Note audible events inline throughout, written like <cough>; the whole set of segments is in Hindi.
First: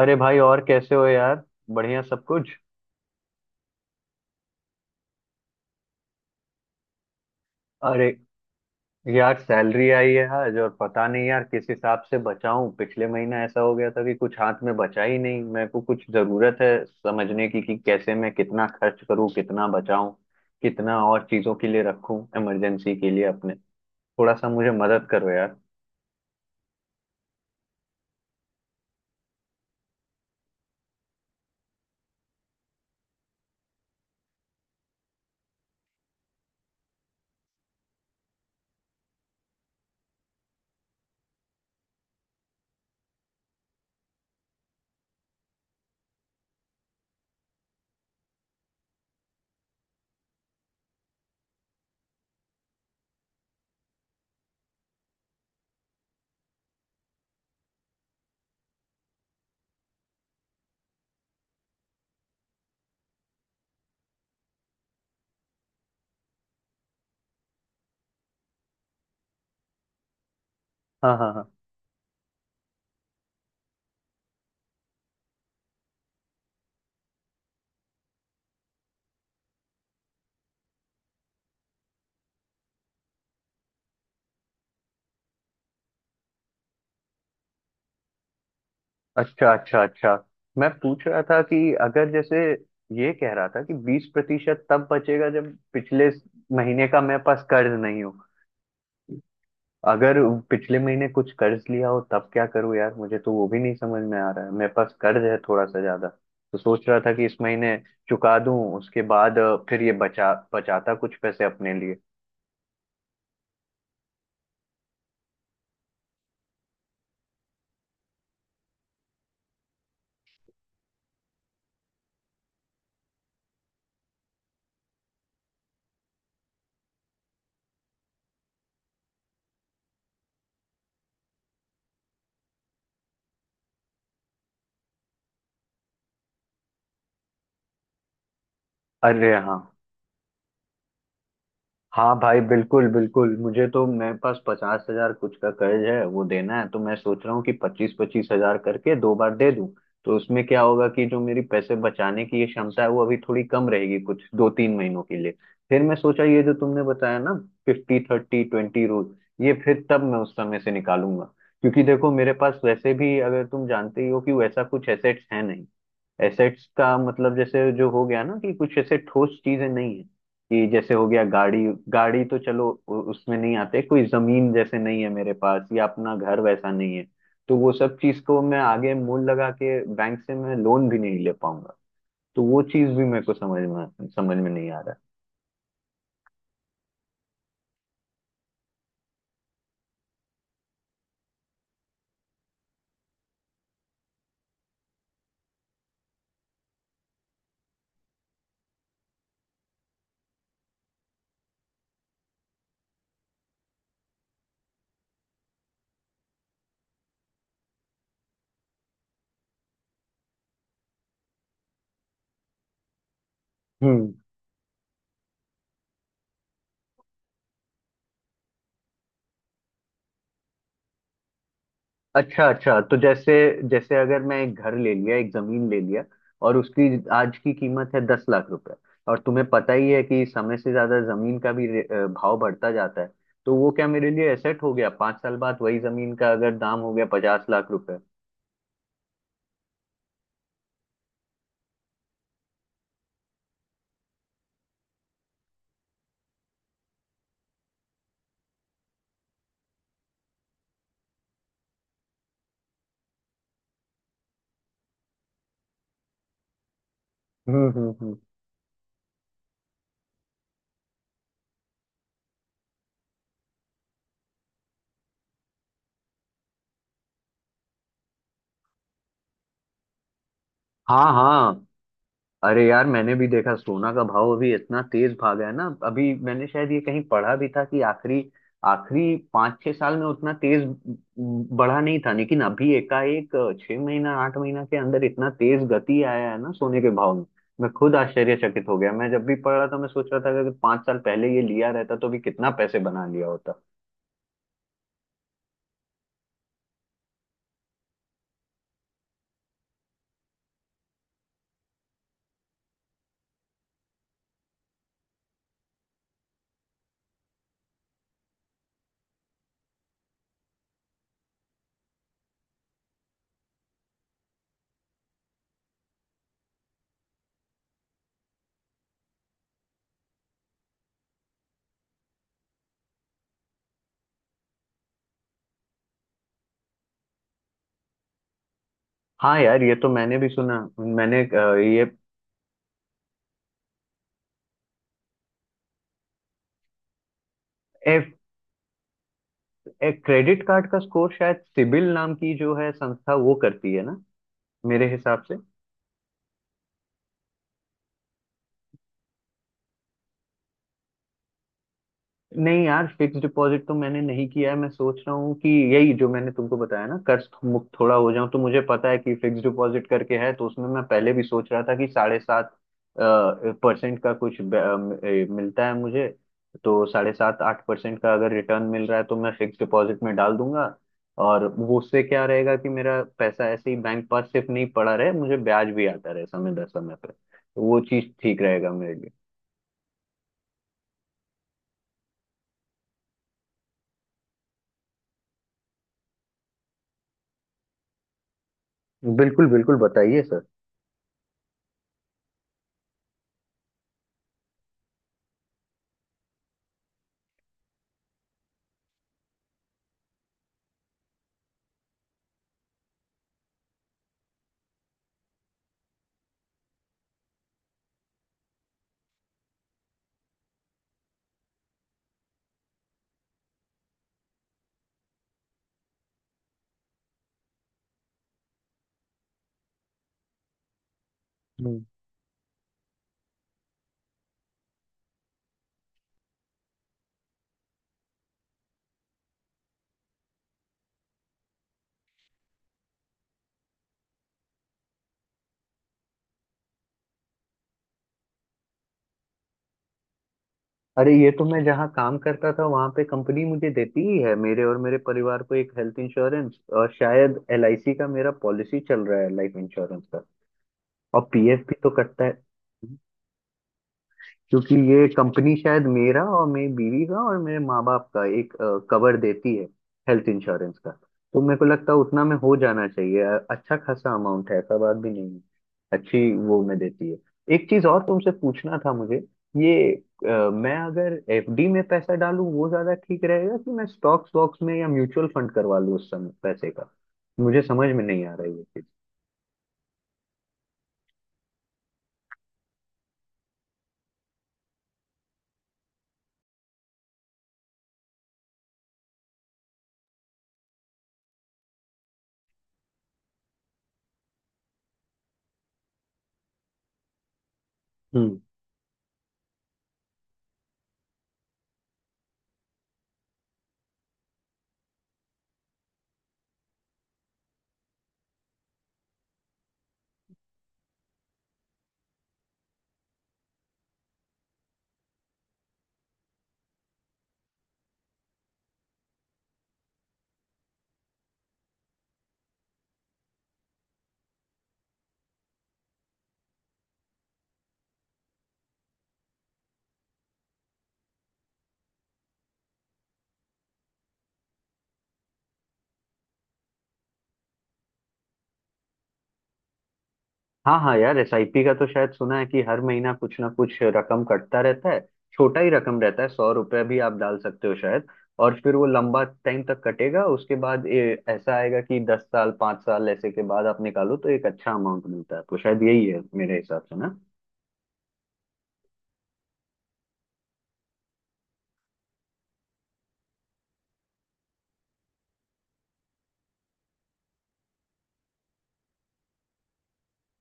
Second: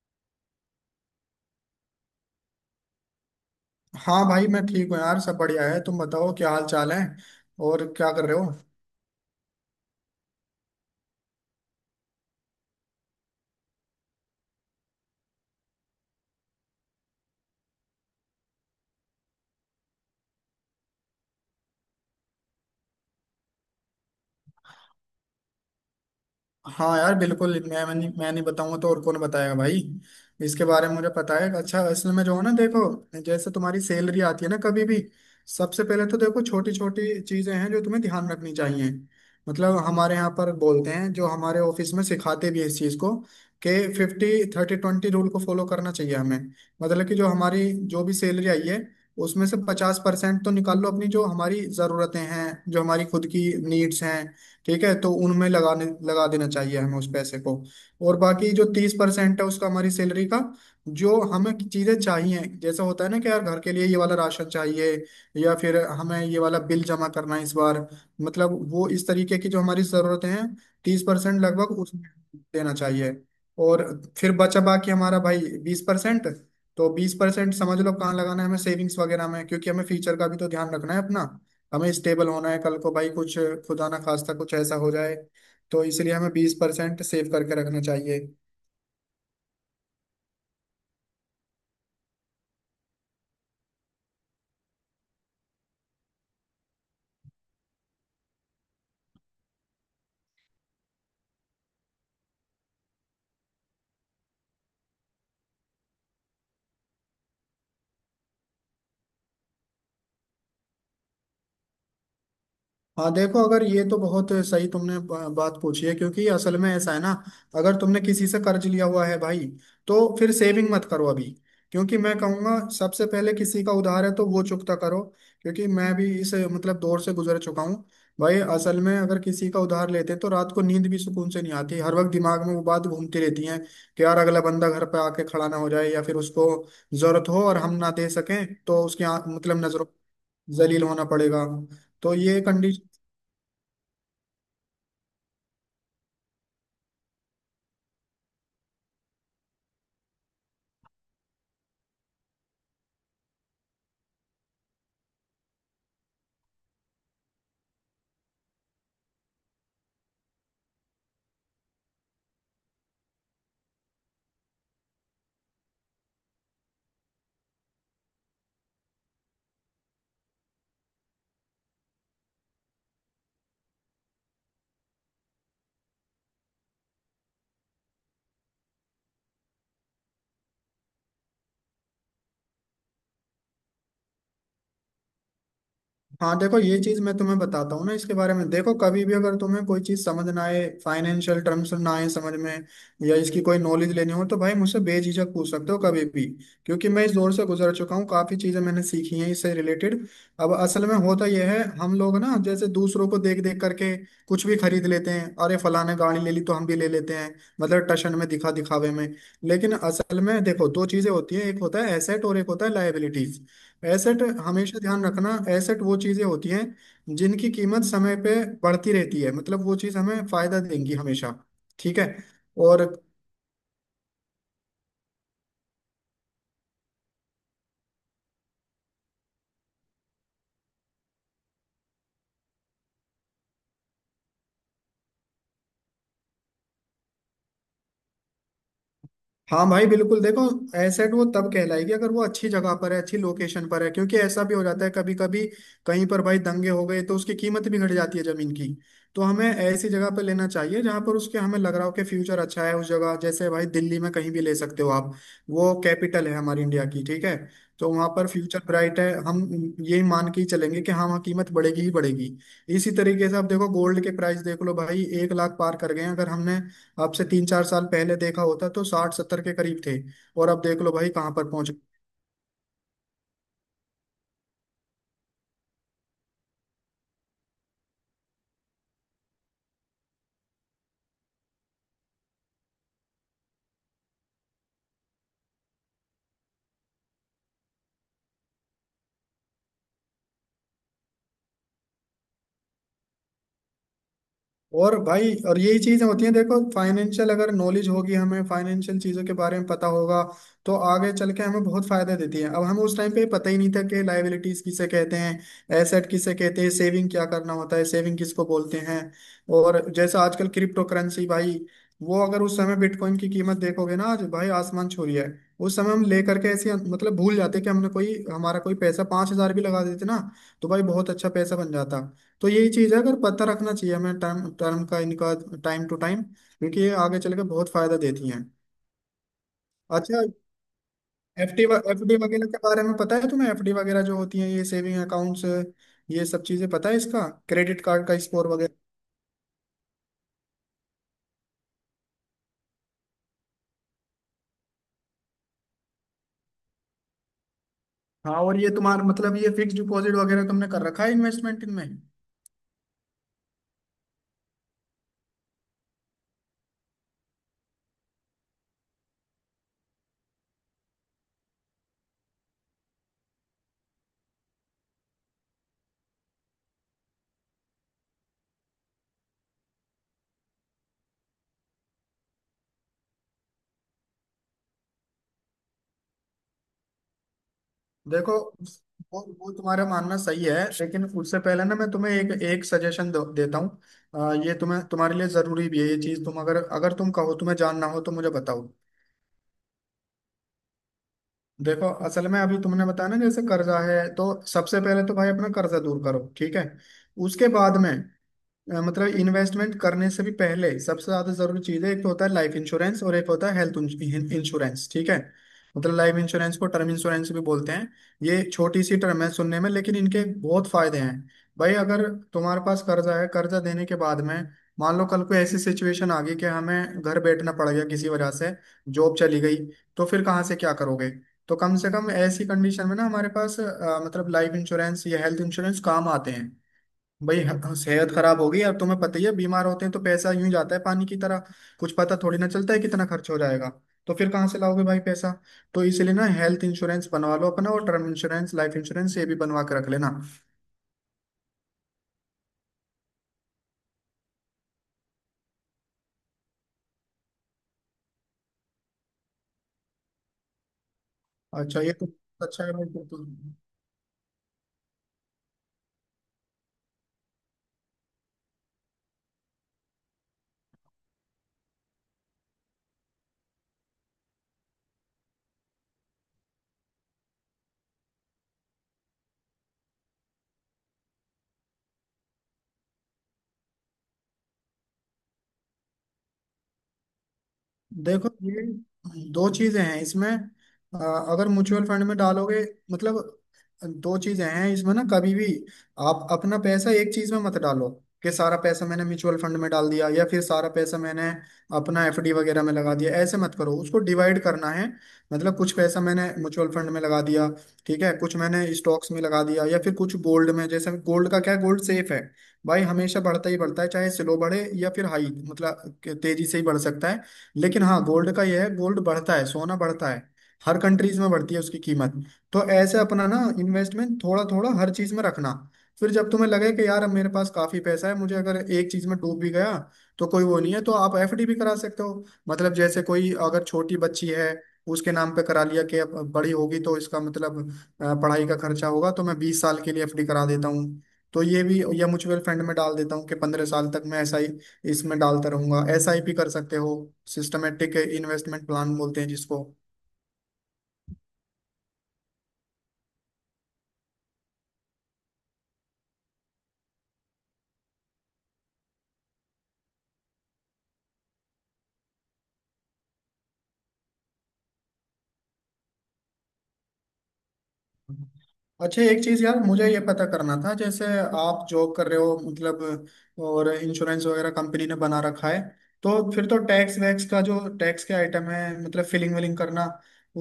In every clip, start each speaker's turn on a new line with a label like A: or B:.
A: अरे भाई, और कैसे हो यार? बढ़िया सब कुछ।
B: हाँ भाई मैं ठीक हूँ यार, सब बढ़िया है। तुम बताओ क्या हाल चाल है, और
A: अरे
B: क्या कर रहे हो?
A: यार, सैलरी आई है आज, और पता नहीं यार किस हिसाब से बचाऊं। पिछले महीना ऐसा हो गया था कि कुछ हाथ में बचा ही नहीं। मेरे को कुछ जरूरत है समझने की कि कैसे मैं कितना खर्च करूं, कितना बचाऊं, कितना और चीजों के लिए रखूं, इमरजेंसी के लिए अपने। थोड़ा सा मुझे मदद करो यार।
B: हाँ यार बिल्कुल। मैं नहीं बताऊंगा तो और कौन बताएगा भाई? इसके बारे में मुझे पता है। अच्छा, असल में जो है ना, देखो, जैसे तुम्हारी सैलरी आती है ना कभी भी, सबसे पहले तो देखो छोटी छोटी चीजें हैं जो तुम्हें ध्यान रखनी चाहिए। मतलब हमारे यहाँ पर बोलते हैं, जो हमारे ऑफिस में सिखाते भी हैं इस चीज को, कि 50-30-20 रूल को फॉलो करना चाहिए हमें। मतलब कि जो हमारी जो भी सैलरी आई है उसमें से 50% तो निकाल लो, अपनी जो हमारी ज़रूरतें हैं, जो हमारी खुद की नीड्स हैं, ठीक है, तो उनमें लगाने लगा देना चाहिए हमें उस पैसे को। और बाकी जो 30% है उसका, हमारी सैलरी का, जो हमें चीजें चाहिए, जैसा होता है ना कि यार घर के लिए ये वाला राशन चाहिए या फिर हमें ये वाला बिल जमा करना है इस बार, मतलब वो इस तरीके की जो हमारी जरूरतें हैं, तीस
A: हाँ हाँ
B: परसेंट
A: हाँ।
B: लगभग उसमें देना चाहिए। और फिर बचा बाकी हमारा भाई 20%। तो 20% समझ लो कहाँ लगाना है हमें, सेविंग्स वगैरह में, क्योंकि हमें फ्यूचर का भी तो ध्यान रखना है अपना। हमें स्टेबल होना है कल को भाई, कुछ खुदा ना खास्ता कुछ ऐसा हो जाए, तो इसलिए हमें 20% सेव करके रखना चाहिए।
A: अच्छा अच्छा अच्छा। मैं पूछ रहा था कि अगर, जैसे ये कह रहा था कि 20% तब बचेगा जब पिछले महीने का मेरे पास कर्ज नहीं हो। अगर पिछले महीने कुछ कर्ज लिया हो तब क्या करूं यार, मुझे तो वो भी नहीं समझ में आ रहा है। मेरे पास कर्ज है थोड़ा सा ज्यादा, तो सोच रहा था कि इस महीने चुका दूं। उसके बाद फिर ये बचा बचाता कुछ पैसे अपने लिए।
B: हाँ देखो, अगर ये, तो बहुत सही तुमने बात पूछी है, क्योंकि असल में ऐसा है ना, अगर तुमने किसी से कर्ज लिया हुआ है भाई तो फिर सेविंग मत करो अभी, क्योंकि मैं कहूँगा सबसे पहले किसी का उधार है तो वो चुकता करो। क्योंकि मैं भी इस मतलब दौर से गुजर चुका हूँ भाई। असल में अगर किसी का उधार लेते हैं तो रात को नींद भी सुकून से नहीं आती, हर वक्त दिमाग में वो बात घूमती रहती है कि यार अगला बंदा घर पे आके खड़ा ना हो जाए या फिर उसको जरूरत हो और हम ना दे सकें तो उसकी
A: अरे हाँ।
B: मतलब नजरों जलील होना पड़ेगा। तो
A: हाँ
B: ये
A: भाई बिल्कुल
B: कंडीशन।
A: बिल्कुल, मुझे तो, मेरे पास 50,000 कुछ का कर्ज है, वो देना है तो मैं सोच रहा हूँ कि पच्चीस पच्चीस हजार करके दो बार दे दूं। तो उसमें क्या होगा कि जो मेरी पैसे बचाने की ये क्षमता है वो अभी थोड़ी कम रहेगी कुछ 2-3 महीनों के लिए। फिर मैं सोचा ये जो तुमने बताया ना, 50-30-20 रूल, ये फिर तब मैं उस समय से निकालूंगा। क्योंकि देखो मेरे पास वैसे भी, अगर तुम जानते ही हो, कि वैसा कुछ एसेट्स है नहीं। एसेट्स का मतलब जैसे, जो हो गया ना, कि कुछ ऐसे ठोस चीजें नहीं है, कि जैसे हो गया गाड़ी। गाड़ी तो चलो उसमें नहीं आते। कोई जमीन जैसे नहीं है मेरे पास, या अपना घर वैसा नहीं है। तो वो सब चीज को मैं आगे मूल लगा के बैंक से मैं लोन भी नहीं ले पाऊंगा। तो वो चीज भी मेरे को समझ में नहीं आ
B: हाँ देखो, ये चीज मैं तुम्हें बताता हूँ ना, इसके बारे में देखो कभी भी अगर तुम्हें कोई चीज समझ ना आए, फाइनेंशियल टर्म्स ना आए समझ में, या इसकी कोई नॉलेज लेनी हो तो भाई मुझसे बेझिझक पूछ सकते हो कभी भी। क्योंकि मैं इस दौर से गुजर चुका हूँ, काफी चीजें मैंने सीखी हैं इससे रिलेटेड। अब असल में होता यह है, हम लोग ना जैसे दूसरों को देख देख करके कुछ भी खरीद लेते हैं, अरे फलाने गाड़ी ले ली तो हम भी ले लेते हैं, मतलब टशन में, दिखा दिखावे में। लेकिन असल में देखो, दो चीजें होती है, एक होता है एसेट और एक होता है लाइबिलिटी।
A: रहा।
B: एसेट हमेशा ध्यान रखना, एसेट वो चीजें होती हैं जिनकी कीमत समय पे बढ़ती रहती है, मतलब वो चीज हमें फायदा देंगी हमेशा, ठीक है।
A: अच्छा अच्छा।
B: और
A: तो जैसे, जैसे अगर मैं एक घर ले लिया, एक जमीन ले लिया, और उसकी आज की कीमत है 10 लाख रुपए, और तुम्हें पता ही है कि समय से ज्यादा जमीन का भी भाव बढ़ता जाता है। तो वो क्या मेरे लिए एसेट हो गया? 5 साल बाद वही जमीन का अगर दाम हो गया 50 लाख रुपए।
B: हाँ भाई बिल्कुल, देखो एसेट वो तब कहलाएगी अगर वो अच्छी जगह पर है, अच्छी लोकेशन पर है, क्योंकि ऐसा भी हो जाता है कभी कभी, कहीं पर भाई दंगे हो गए तो उसकी कीमत भी घट जाती है जमीन की। तो हमें ऐसी जगह पर लेना चाहिए जहाँ पर उसके हमें लग रहा हो कि फ्यूचर अच्छा है उस जगह, जैसे भाई दिल्ली में कहीं भी ले सकते हो आप, वो कैपिटल है हमारी इंडिया की, ठीक है। तो वहाँ
A: हम्म।
B: पर फ्यूचर ब्राइट है, हम यही मान के ही चलेंगे कि हाँ वहाँ कीमत बढ़ेगी ही बढ़ेगी। इसी तरीके से आप देखो, गोल्ड के प्राइस देख लो भाई, एक लाख पार कर गए हैं। अगर हमने आपसे 3-4 साल पहले देखा होता तो 60-70 के करीब थे, और अब देख लो
A: हाँ
B: भाई कहाँ पर
A: हाँ।
B: पहुंच।
A: अरे यार, मैंने भी देखा, सोना का भाव अभी इतना तेज भागा है ना। अभी मैंने शायद ये कहीं पढ़ा भी था कि आखिरी आखिरी 5-6 साल में उतना तेज बढ़ा नहीं था, लेकिन अभी एकाएक 6 महीना 8 महीना के अंदर इतना तेज गति आया है ना सोने के भाव में। मैं खुद आश्चर्यचकित हो गया। मैं जब भी पढ़ रहा था, मैं सोच रहा था कि अगर 5 साल पहले ये लिया रहता तो भी कितना पैसे बना लिया होता।
B: और भाई, और यही चीजें होती हैं, देखो फाइनेंशियल अगर नॉलेज होगी, हमें फाइनेंशियल चीजों के बारे में पता होगा तो आगे चल के हमें बहुत फायदा देती है। अब हमें उस टाइम पे पता ही नहीं था कि लायबिलिटीज किसे कहते हैं, एसेट किसे कहते हैं, सेविंग क्या करना होता है, सेविंग किसको बोलते हैं। और जैसा आजकल क्रिप्टो करेंसी भाई, वो अगर उस समय बिटकॉइन की कीमत देखोगे ना, आज भाई आसमान छू रही है। उस समय हम लेकर के ऐसे मतलब भूल जाते, कि हमने कोई हमारा कोई पैसा 5,000 भी लगा देते ना तो भाई बहुत अच्छा पैसा बन जाता। तो यही चीज है, अगर पता रखना चाहिए हमें टाइम टर्म का इनका, टाइम टू टाइम, क्योंकि ये आगे चल के बहुत फायदा देती हैं।
A: हाँ यार, ये तो मैंने
B: अच्छा,
A: भी सुना। मैंने अ,
B: एफडी
A: ये
B: एफडी वगैरह के बारे में पता है तुम्हें? एफडी वगैरह जो होती हैं, ये सेविंग अकाउंट्स, ये सब चीजें पता है? इसका क्रेडिट
A: ए,
B: कार्ड का स्कोर वगैरह?
A: ए, क्रेडिट कार्ड का स्कोर शायद सिबिल नाम की जो है संस्था, वो करती है ना, मेरे हिसाब से।
B: हाँ, और ये तुम्हारा मतलब ये फिक्स डिपॉजिट वगैरह तुमने कर रखा है, इन्वेस्टमेंट इनमें?
A: नहीं यार, फिक्स डिपॉजिट तो मैंने नहीं किया है। मैं सोच रहा हूँ कि, यही जो मैंने तुमको बताया ना, कर्ज मुक्त थोड़ा हो जाऊं, तो मुझे पता है कि फिक्स डिपॉजिट करके है, तो उसमें मैं पहले भी सोच रहा था कि 7.5% का कुछ मिलता है मुझे। तो 7.5-8% का अगर रिटर्न मिल रहा है, तो मैं फिक्स डिपॉजिट में डाल दूंगा। और वो उससे क्या रहेगा कि मेरा पैसा ऐसे ही बैंक पास सिर्फ नहीं पड़ा रहे, मुझे ब्याज भी आता रहे समय दर समय पर, तो वो चीज
B: देखो,
A: ठीक रहेगा मेरे लिए।
B: वो तुम्हारा मानना सही है, लेकिन उससे पहले ना मैं तुम्हें एक एक सजेशन देता हूँ। ये तुम्हें, तुम्हारे लिए जरूरी भी है ये चीज। तुम अगर, तुम कहो तुम्हें जानना हो तो मुझे बताओ।
A: बिल्कुल बिल्कुल, बताइए सर।
B: देखो असल में अभी तुमने बताया ना जैसे कर्जा है, तो सबसे पहले तो भाई अपना कर्जा दूर करो, ठीक है। उसके बाद में मतलब इन्वेस्टमेंट करने से भी पहले सबसे ज्यादा जरूरी चीज है, एक तो होता है लाइफ इंश्योरेंस और एक होता है हेल्थ इंश्योरेंस, ठीक है। मतलब लाइफ इंश्योरेंस को टर्म इंश्योरेंस भी बोलते हैं। ये छोटी सी टर्म है सुनने में लेकिन इनके बहुत फायदे हैं। भाई अगर तुम्हारे पास कर्जा है, कर्जा देने के बाद में, मान लो कल को ऐसी सिचुएशन आ गई कि हमें घर बैठना पड़ गया किसी वजह से, जॉब चली गई, तो फिर कहाँ से क्या करोगे? तो कम
A: हम्म।
B: से कम ऐसी कंडीशन में ना हमारे पास मतलब लाइफ इंश्योरेंस या हेल्थ इंश्योरेंस काम आते हैं। भाई सेहत खराब होगी, और तुम्हें पता ही है, बीमार होते हैं तो पैसा यूं ही जाता है पानी की तरह। कुछ पता थोड़ी ना चलता है कितना खर्च हो जाएगा, तो फिर कहाँ से लाओगे भाई पैसा? तो इसलिए ना हेल्थ इंश्योरेंस बनवा लो अपना, और टर्म इंश्योरेंस, लाइफ इंश्योरेंस, ये भी बनवा के रख लेना।
A: अरे ये तो, मैं जहाँ काम करता था वहां पे कंपनी मुझे देती ही है, मेरे और मेरे परिवार को, एक हेल्थ इंश्योरेंस, और शायद एलआईसी का मेरा पॉलिसी चल रहा है, लाइफ इंश्योरेंस का। और पीएफ भी
B: अच्छा
A: तो
B: ये तो
A: कटता है।
B: अच्छा है भाई, फिर तो।
A: क्योंकि ये कंपनी शायद मेरा और मेरी बीवी का और मेरे माँ बाप का एक कवर देती है, हेल्थ इंश्योरेंस का। तो मेरे को लगता है उतना में हो जाना चाहिए, अच्छा खासा अमाउंट है, ऐसा बात भी नहीं है, अच्छी वो में देती है। एक चीज और तुमसे पूछना था मुझे। ये मैं अगर एफडी में पैसा डालूं वो ज्यादा ठीक रहेगा, कि मैं स्टॉक्स वॉक्स में या म्यूचुअल फंड करवा लूं उस समय पैसे का? मुझे समझ में नहीं
B: देखो
A: आ रहा है ये
B: ये दो चीजें हैं इसमें, अगर म्यूचुअल फंड में डालोगे, मतलब दो चीजें हैं इसमें ना, कभी भी आप अपना पैसा एक चीज में मत डालो, कि सारा पैसा मैंने म्यूचुअल फंड में डाल दिया या फिर सारा पैसा मैंने अपना एफडी वगैरह में लगा दिया, ऐसे मत करो, उसको डिवाइड करना है। मतलब कुछ पैसा मैंने म्यूचुअल फंड में लगा दिया, ठीक है, कुछ
A: चीज।
B: मैंने स्टॉक्स में लगा दिया, या फिर कुछ गोल्ड में। जैसे गोल्ड का क्या है, गोल्ड सेफ है भाई, हमेशा बढ़ता ही बढ़ता है, चाहे स्लो बढ़े या फिर हाई, मतलब तेजी से ही बढ़ सकता है। लेकिन हाँ, गोल्ड का यह है, गोल्ड बढ़ता है, सोना बढ़ता है, हर कंट्रीज में बढ़ती है उसकी कीमत। तो ऐसे अपना ना इन्वेस्टमेंट थोड़ा थोड़ा हर चीज में रखना। फिर जब तुम्हें लगे कि यार अब मेरे पास काफी पैसा है, मुझे अगर एक चीज में डूब भी गया तो कोई वो नहीं है, तो आप एफडी भी करा सकते हो, मतलब जैसे कोई अगर छोटी बच्ची है, उसके नाम पे करा लिया कि अब बड़ी होगी तो इसका मतलब पढ़ाई का खर्चा होगा, तो मैं 20 साल के लिए एफडी करा देता हूँ। तो ये भी, या म्यूचुअल फंड में डाल देता हूँ, कि 15 साल तक मैं ऐसा ही इसमें डालता रहूंगा, एसआईपी कर सकते हो, सिस्टमेटिक इन्वेस्टमेंट प्लान बोलते हैं जिसको।
A: हाँ हाँ यार, एसआईपी का तो शायद सुना है कि हर महीना कुछ ना कुछ रकम कटता रहता है, छोटा ही रकम रहता है, 100 रुपये भी आप डाल सकते हो शायद। और फिर वो लंबा टाइम तक कटेगा, उसके बाद ये ऐसा आएगा कि 10 साल 5 साल ऐसे के बाद आप निकालो तो एक अच्छा अमाउंट मिलता है। तो शायद यही है मेरे हिसाब से ना।
B: अच्छा, एक चीज यार मुझे ये पता करना था। जैसे आप जॉब कर रहे हो मतलब, और इंश्योरेंस वगैरह कंपनी ने बना रखा है, तो फिर तो टैक्स वैक्स का, जो टैक्स के आइटम है, मतलब फिलिंग विलिंग करना,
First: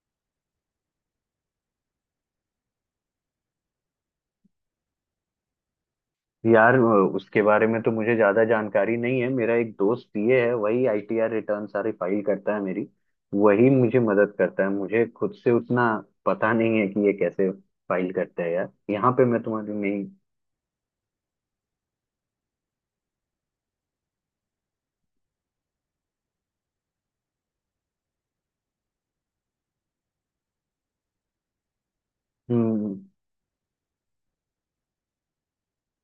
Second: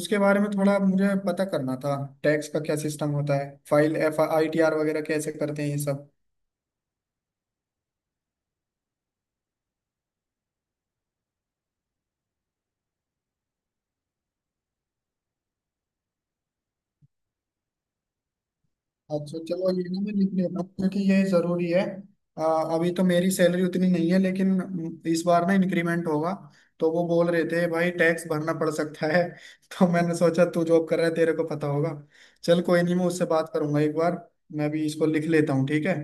B: उसके बारे में थोड़ा मुझे पता करना था। टैक्स का क्या सिस्टम होता है, फाइल FITR वगैरह कैसे करते हैं ये सब?
A: यार, उसके बारे में तो मुझे ज्यादा जानकारी नहीं है। मेरा एक दोस्त पीए है, वही आईटीआर रिटर्न सारी फाइल करता है मेरी। वही मुझे मदद करता है। मुझे खुद से उतना पता नहीं है कि ये कैसे फाइल करते हैं यार। यहाँ पे
B: अच्छा
A: मैं
B: चलो,
A: तुम्हारी
B: ये ना
A: नहीं।
B: मैं लिख लेता हूँ, क्योंकि ये जरूरी है। अ, अभी तो मेरी सैलरी उतनी नहीं है लेकिन इस बार ना इंक्रीमेंट होगा, तो वो बोल रहे थे भाई टैक्स भरना पड़ सकता है <laughs> तो मैंने सोचा तू जॉब कर रहा है तेरे को पता होगा। चल कोई नहीं,
A: हम्म।
B: मैं उससे बात करूंगा एक बार। मैं भी इसको लिख लेता हूँ, ठीक है।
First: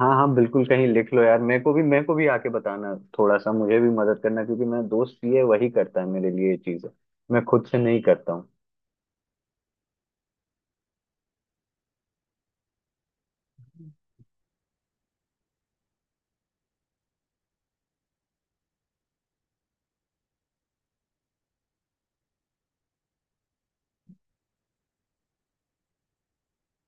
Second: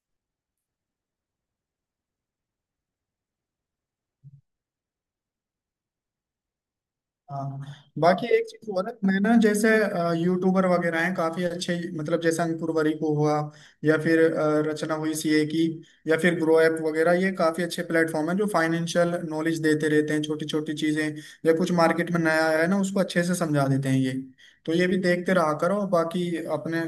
A: हाँ हाँ बिल्कुल, कहीं लिख लो यार। मेरे को भी, मेरे को भी आके बताना, थोड़ा सा मुझे भी मदद करना, क्योंकि मेरा दोस्त पीए वही करता है मेरे लिए ये चीजें, मैं
B: हाँ,
A: खुद से नहीं
B: बाकी
A: करता
B: एक
A: हूँ।
B: चीज और है। मैं ना, जैसे यूट्यूबर वगैरह हैं काफी अच्छे, मतलब जैसे अंकुर वरीको हुआ, या फिर रचना हुई सीए की, या फिर ग्रो ऐप वगैरह, ये काफी अच्छे प्लेटफॉर्म हैं जो फाइनेंशियल नॉलेज देते रहते हैं, छोटी छोटी चीजें, या कुछ मार्केट में नया आया है ना उसको अच्छे से समझा देते हैं ये। तो ये भी देखते रहा करो। बाकी अपने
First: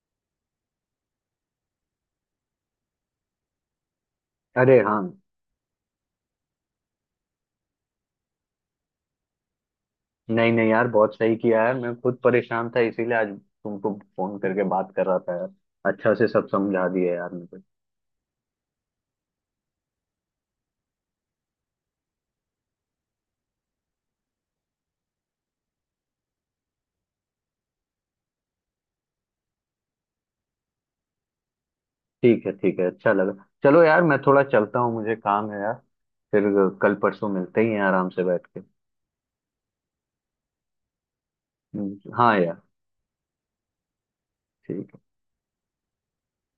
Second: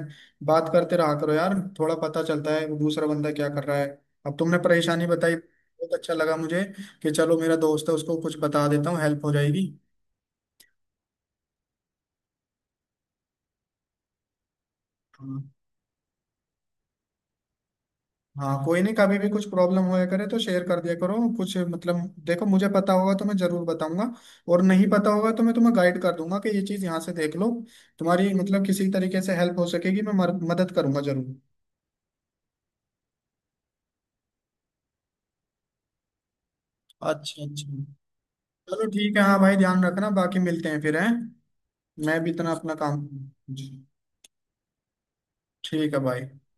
B: बात करते रहा करो यार, थोड़ा पता चलता है वो दूसरा बंदा क्या कर रहा है। अब तुमने
A: अरे हाँ।
B: परेशानी बताई, बहुत अच्छा लगा मुझे, कि चलो मेरा दोस्त है उसको कुछ बता देता हूँ, हेल्प हो जाएगी।
A: नहीं नहीं यार, बहुत सही किया है। मैं खुद परेशान था इसीलिए आज तुमको फोन करके बात कर रहा था यार। अच्छा से सब समझा दिया यार मुझे।
B: हाँ कोई नहीं, कभी भी कुछ प्रॉब्लम होया करे तो शेयर कर दिया करो कुछ, मतलब देखो मुझे पता होगा तो मैं जरूर बताऊंगा, और नहीं पता होगा तो मैं तुम्हें गाइड कर दूंगा कि ये चीज़ यहाँ से देख लो, तुम्हारी मतलब किसी तरीके से हेल्प हो सकेगी, मैं मदद करूंगा जरूर।
A: ठीक है ठीक है, अच्छा लगा। चलो यार, मैं थोड़ा चलता हूँ, मुझे काम है यार। फिर कल परसों
B: अच्छा
A: मिलते ही हैं,
B: अच्छा,
A: आराम से बैठ के।
B: चलो ठीक है। हाँ भाई ध्यान रखना, बाकी मिलते हैं फिर, हैं। मैं भी
A: हाँ
B: इतना
A: यार।
B: अपना काम। जी।
A: ठीक
B: ठीक है भाई।